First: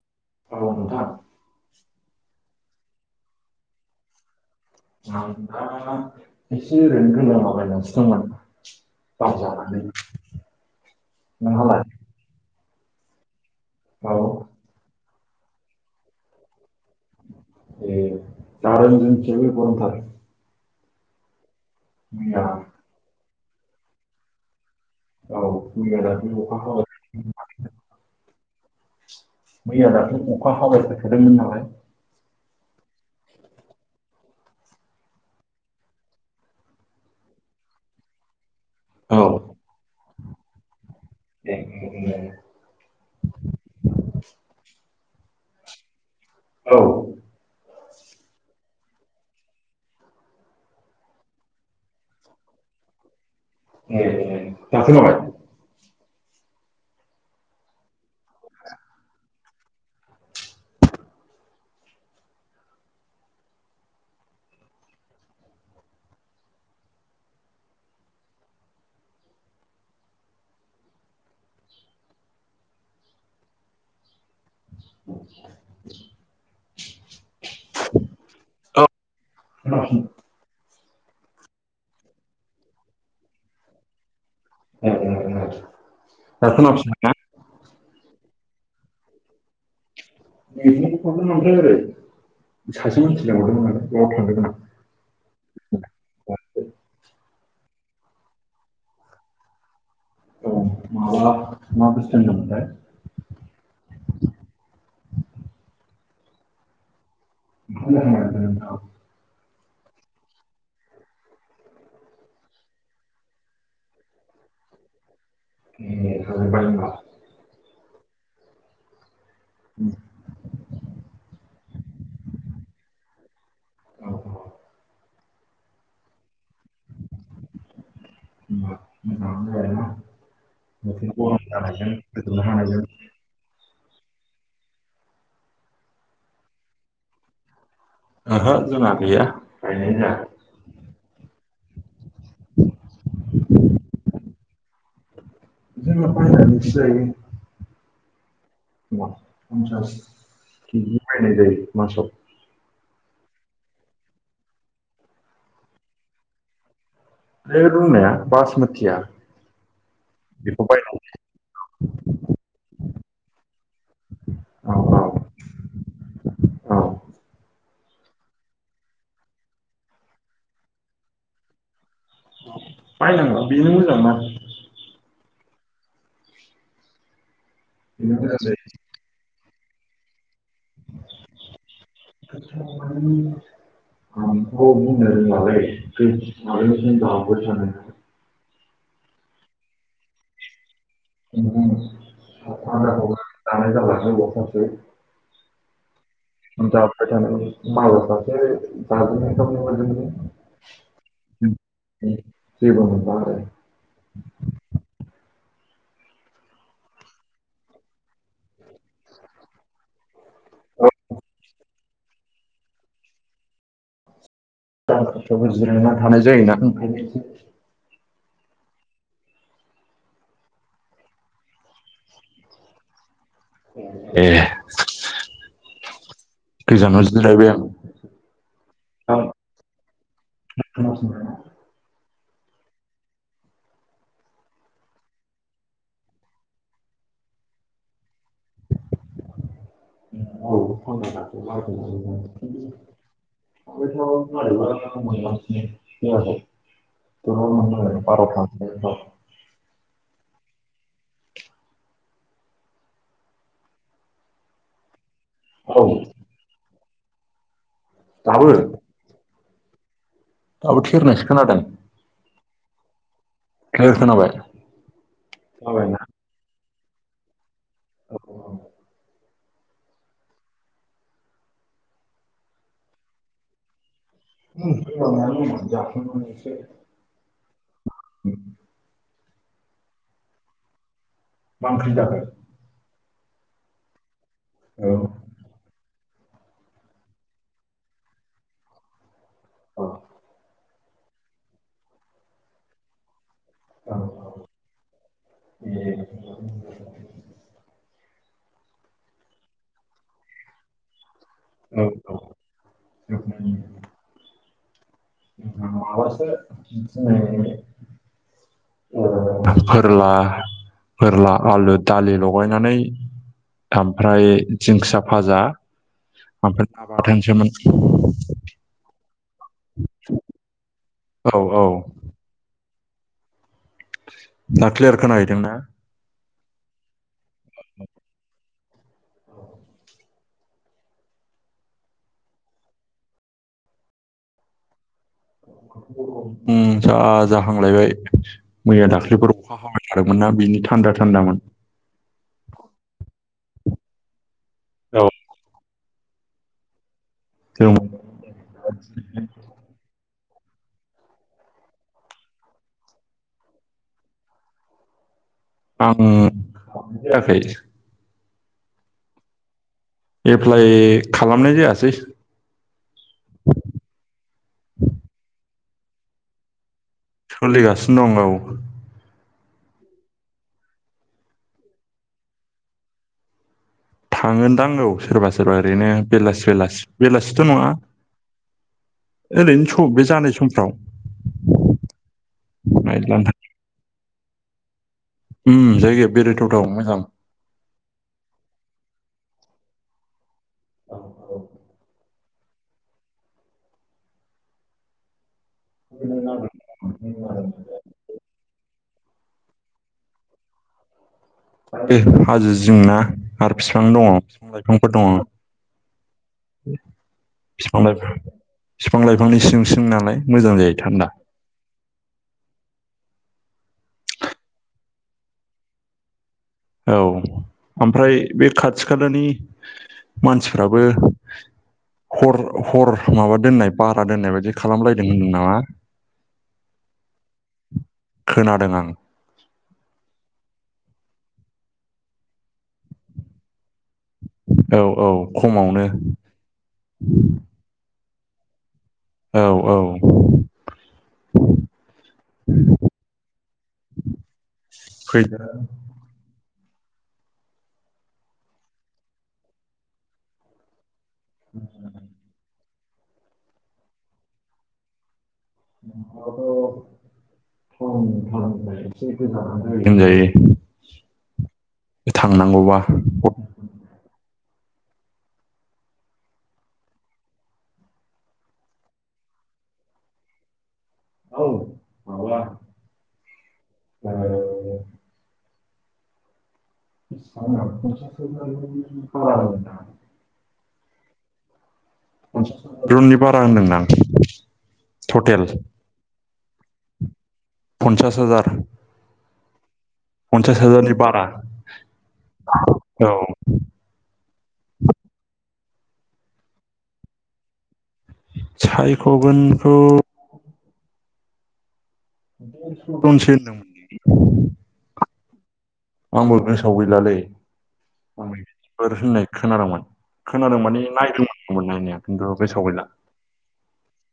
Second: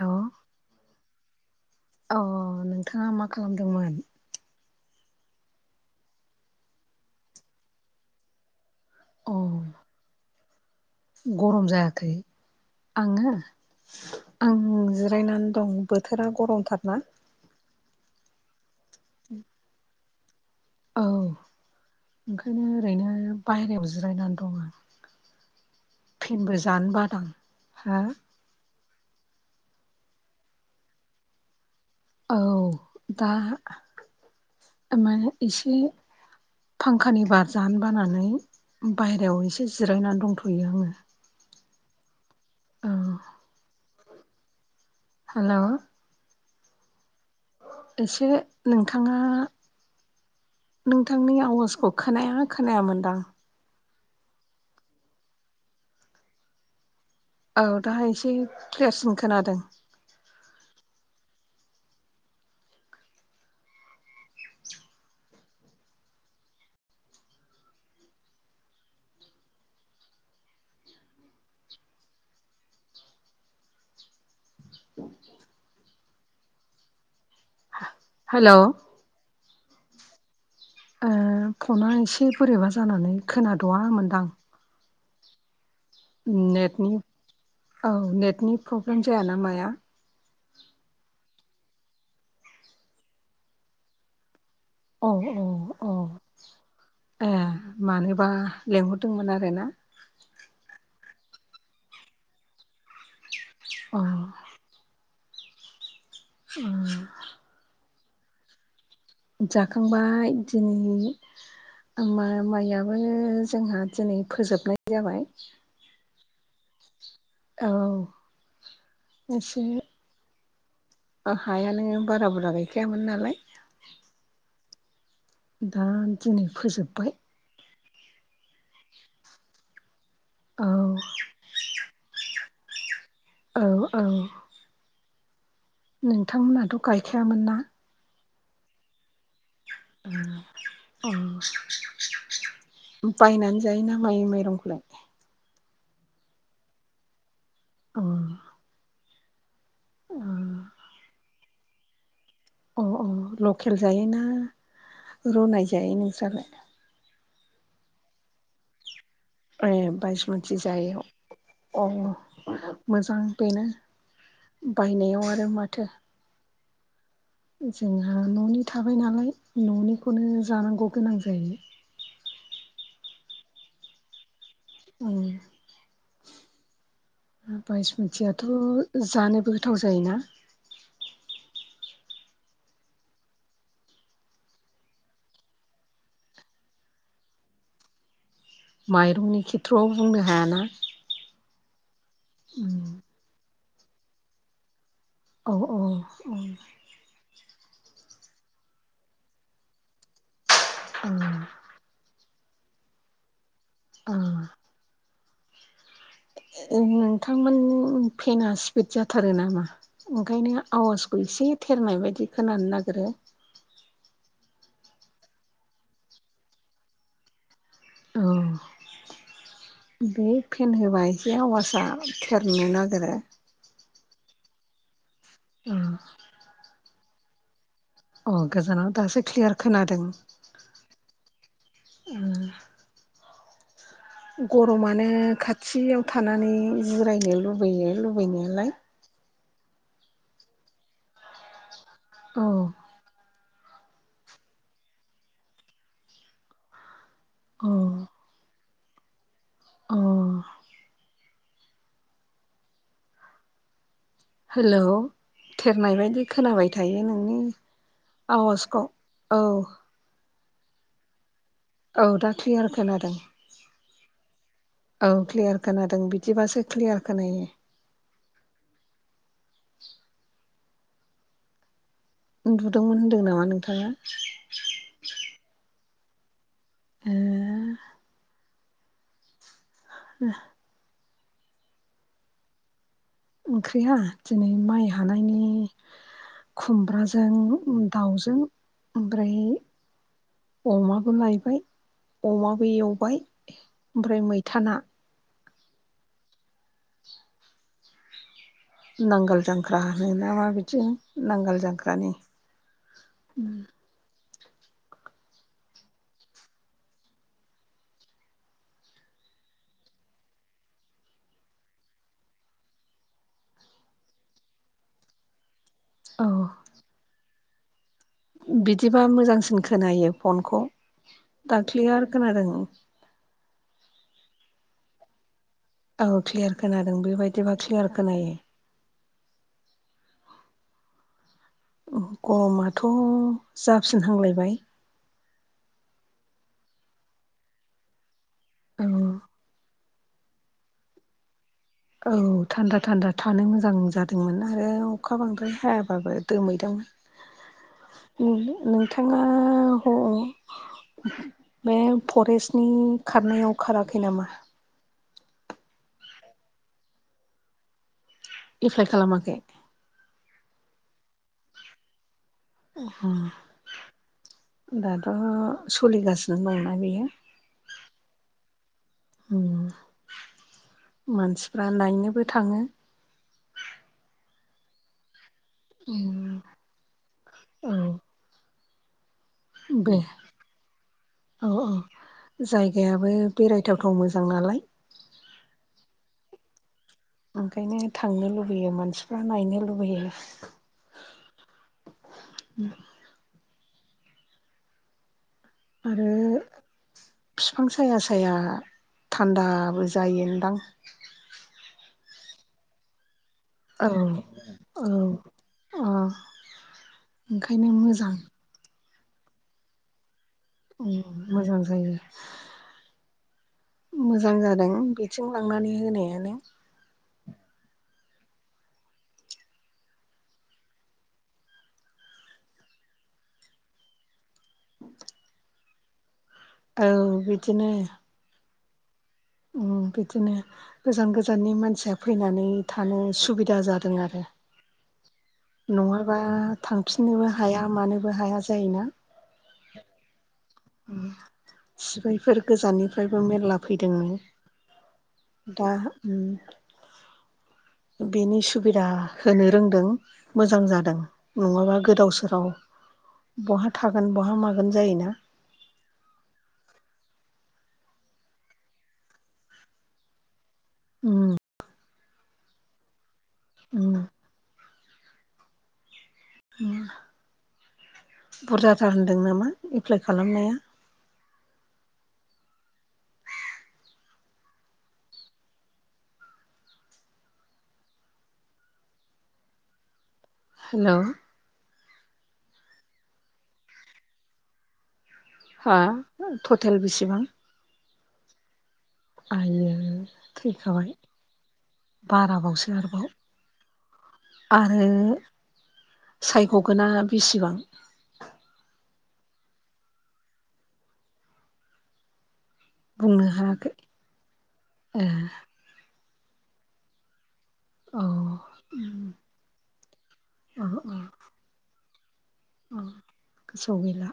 अ औ नोंथां अ नोंथाङा मा खालामदोंमोन? आं दा एसे ओरैनो गोलांलाबायनानैसो दंमोन। खाम अ जानानै गरम नोंहालाय जायाखै आङो औ आं जो रायनानै दं बोथोरा गरमथारना। ए जादों जोंनिथिंबो गरमथार औ मैया ओंखायनो ओरैनो बायहेरायाव जिरायनानै दं आं औ मिया दाख्लैबो फेनबो अखा जानो बादां हा [unintelligible] मैया दाख्लै अखा हाबाय थाखादोंमोन नालाय औ दा ओ माने इसे फांखानि बार जानो बानानै औ बायहेरायाव एसे जिरायनानै दंथ'यो आङो। [unintelligible] औ हलौ औ एसे नोंथाङा नोंथांनि आवाजखौ खोनाया खोनाया मोनदां ओम ओम दा खोनाबाय औ दा एसे क्लियारसिन खोनादों [unintelligible] हेलौ [unintelligible] ओ फना एसे बोरैबा जानानै खोनाद'आमोनदां [unintelligible] दा नेटनि खोनाफिनबाय ना औ नेटनि प्रब्लेम जायाना माया नेटनि प्रब्लेम मोनदों सासे मानसि लेंहरदोमोन नालाय बेआव थांदोंमोन आं अ अ अ ए मानोबा लेंंहरदोंमोन आरो ना औ माबा मा बुस्थु होनदोंमोनथाय अ ओह [unintelligible] जाखांबाय दिनै ओम माइआबो जोंहा दिनै फोजोबनाय जाबाय [unintelligible] औ इसे आ हाया नो बारा बुरा गैखायामोन नालाय दा दिनै फोजोबबाय बे [unintelligible] औ हाथों। [inaudible] औ औ नोंथांमोनहाथ' गायखायामोन ना ओहो जोंना गैया गायनाय जाया। उम उम बायनानै जायोना माइ माइरंखौलाय जोङो बायनानैसो जायो ओ समाव फ'नसास केजि बिदिनो बायनाय जायो मासआव अ अ लकेल जायो ना हो रुनाय जायो नोंस्रालाय बे रुनाया बासमतिआ ए बायसमुथि जायो ओ मोजां बेनो औ उम औ बायनायाव आरो माथो औ जोंहा न'नि थाबाय नालाय न'निखौनो जानांगौ गोनां जायो बायनांआ बेनो मोजां ना उम बायस बेनो मोजां मुथिआथ' जायो। जानोबो गोथाव जायोना [inaudible] उम आंथ' बुंनो रोंलालै [inaudible] माइरंनि खेथ्र'आव बुंनो हायाना उम उम लानो बससै [unintelligible] औ औ मोन मस जाजनि मोन [unintelligible] उम जेबो नङा आरो उम ए उम औ नोंथांमोन फेनाआ स्पिड जाथारो नामा ओंखायनो आवाजखौ एसे थेरनाय बादि खोनानो नागिरो बो जिरायना थानाय जायोना औ बे फेन होबा एसे आवासआ थेरनो नागिरो एह ओम गोजानाव जिरायबाय आं ओ गोजानाव दा दासो क्लियार खोनादों खोनासंदों ना? गरमानो खाथिआव थानानै जिरायनो लुबैयो लुबैनायालाय औ फन्द [inaudible] औ [inaudible] अह। [inaudible] अह। हेलौ औ थेरनाय बादि खोनाबाय थायो नोंनि दाबो आवाजखौ। ओ। दाबो थेरनायसो खोनादों? औ दा क्लियार खोनादों क्लियार खोनाबाय औ क्लियार खोनादों जाबायना बि बिदिबासो क्लियार खोनायो। औ औ औ। उन्दुदोंमोन होन्दों नामा नोंथाङा? [inaudible] [inaudible] [inaudible] मा ओंख्रि जाखो? ओंख्रिया दिनै माइ हानायनि खुमब्राजों दाउजों ओमफ्राय औ अमाबो लायबाय, अमाबो एवबाय, औ ओमफ्राय मैथा ना। [inaudible] नांगाल जांख्रा होनो ना मा बिथिं नांगोल जांख्रानि। [unintelligible] फोरला फोरला आलु दालि लगायनानै आमफ्राय दिंखिया भाजा। औ आमफ्राय ना बाथोनसोमोन। बिदिबा मोजांसिन खोनायो फनखौ औ दा औ क्लियार खोनादों। दा क्लियार खोनाहैदों ना? औ क्लियार खोनादों बेबायदिबा क्लियार खोनायो। गरमाथ' जाफिनहांलायबाय। उम जा जाहांलायबाय मैया औ दाख्लिफोर अखा हाबाय थादोंमोनना बिनि थान्दा थान्दामोन। औ थान्दा थान्दा थानो मोजां जादोंमोन आरो औ अखा बांद्राय हायाबाबो दोमैदोंमोन। [inaudible] उम नोंथाङा ह बे फरेस्टनि खारनायाव खाराखै नामा? आं खारनाय जायाखै। एप्लाइ खालामाखै? एप्लाइ खालामनाय जायासै। दाथ' सलिगासिनो दंना बियो। सलिगासिनो दं औ। उम मानसिफ्रा नायनोबो थाङो। थाङोनदां औ सोरबा सोरबा ओरैनो बेलासे बेलासे बेलासेथ' औ नङा। ओरैनो सम बे जानाय समफ्राव। औ औ जायगायाबो नायलानोसै बेरायथावथाव मोजां नालाय। जायगाया बेरायथावथाव मोजां। ओंखायनो थांनो लुबैयो मानसिफ्रा नायनो लुबैयो। औ औ [inaudible] आरो फिफां साया साया थान्दाबो जायोनदां। बे हाजो जंना आरो औ बिफां दङ बिफां औ लाइफांफोर दङ [unintelligible] अ ओंखायनो बिफां लाइफां मोजां। बिफां लाइफांनि सिं सिं नालाय। मोजां जायो थान्दा मोजां जायो। मोजां जादों बेथिं लांनानै होनायानो। औ ओमफ्राय बे खाथि खालानि मानसिफ्राबो हर हर माबा दोननाय भारा दोननाय बायदि खालामलायदों होनदों नामा। औ बिदिनो। खोनादों आं। बिदिनो गोजान गोजाननि मानसिया फैनानै थानो सुबिदा जादों आरो। औ औ खमावनो। माबा थांफिननोबो हाया मानोबो हाया जायोना। औ औ। सिबायफोर गोजाननिफ्रायबो मेरला फैदोंनो। फग [inaudible] दा ओम बेनि सुबिदा होनो रोंदों मोजां जादों नङाबा गोदाव सोराव बहा थागोन बहा मागोन जायोना। [unintelligible] जायो। उम। थांनांगौबा उम। बुरजाथार होनदों नामा एप्लाइ खालामनाया। औ उम [inaudible] औ [inaudible] हेल'। रुमनि बारा होनदों आं टटेल। आं टटेल बेसेबां? पन्सास हाजार। आइय पन्सास थैखाबाय हाजारनि बारा बाराबावसो आरोबाव। औ आरो सायख'गोना बेसेबां? सायख'गोनखौ दनसो बुंनो हायाखै होनदोंमोन ओ। आंबो गोसोआव गैलालै औ [unintelligible] अ होननाय खोनादोंमोन। खोनादों माने अ नायदोंमोने माने नायनाया खिन्थु गोसोआव अ गैला। गोसोआव गैला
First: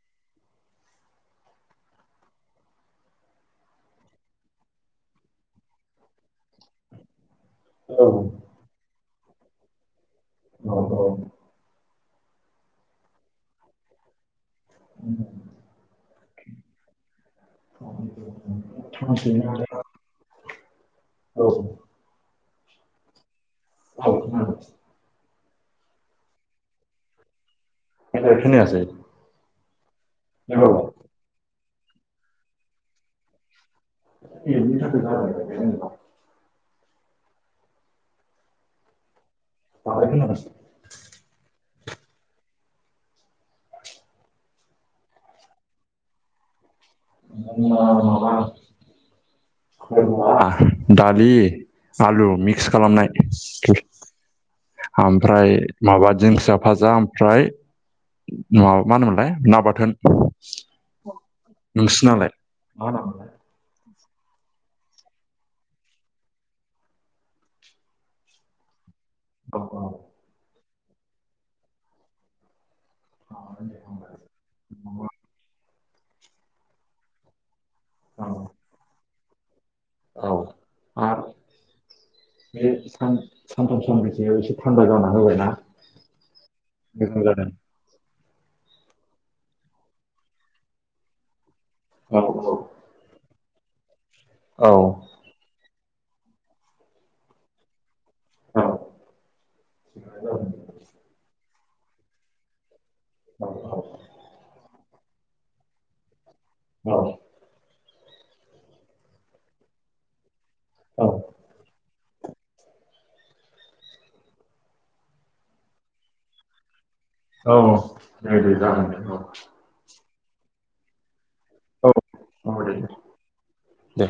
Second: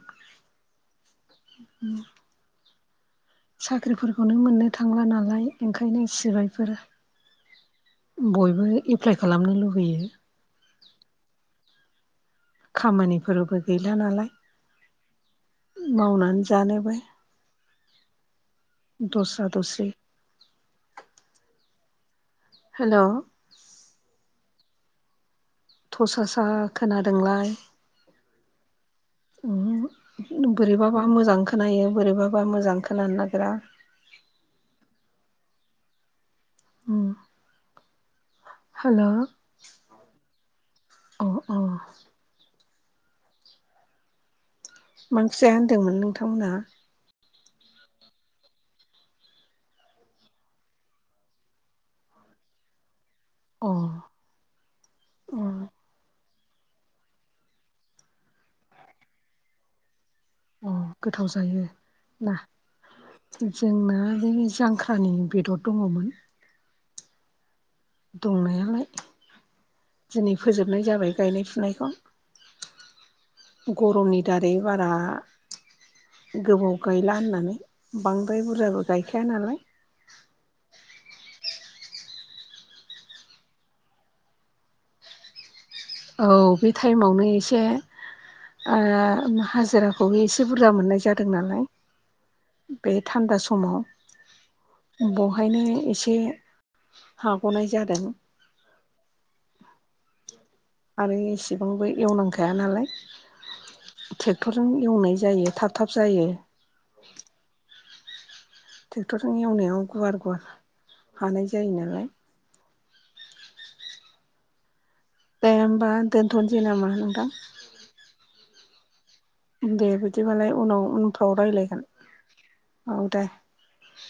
साख्रिफोरखौनो मोननो थांला नालाय ओंखायनो सिबायफोर औ बयबो एप्लाइ खालामनो लुबैयो। औ औ। खामानिफोरबो गैला नालाय। उ [unintelligible] मावनानै जानोबो। दस्रा औ दस्रि [unintelligible] हेल'। औ। थसा सा खोनादोंलाय। मोजां खोनायासै। औ बोरैबाबा मोजां खोनायो बोरैबाबा मोजां खोनानो नागिरा। [unintelligible] उम हेल' [unintelligible] औ औ मा ओंखि जाया होनदोंमोन नोंथांमोनहा औ माबा दालि आलु मिक्स खालामनाय अ अ ओमफ्राय माबा दिंखिया भाजा ओमफ्राय मा मा होनोमोनलाय ना बाथोन। अ गोथाव जायो नोंसोरनालाय? ना जोंना जोंनि जांख्रानि बेदर दङमोन दंनायालाय औ औ दिनै फोजोबनाय जाबाय गायनाय फुनायखौ गरमनि दारै बारा गोबाव गायला होननानै औ बांद्राय बुरजाबो गाय गखाया नालाय औ आरो बे सानथाम सान्रैसो एसे थान्दा जानना होबायना औ बे मोजां टाइमावनो जादों एसे ओ हाजिराखौबो एसे बुरजा मोननाय जादों नालाय औ औ बे थान्दा समाव औ बेवहायनो एसे हाग'नाय जादों औ आरो एसेबांबो एवनांखाया नालाय औ औ ट्रेक्टरजों एवनाय जायो थाब थाब जायो। औ ट्रेक्टरजों एवनायाव गुवार गुवार औ हानाय जायो नालाय दे होमबा दोनथ'नोसै नामा नोंथां? औ दे दे जागोन द औ। दे बिदिबालाय उनाव उनफ्राव राय्लायगोन औ दे औ दे। दे।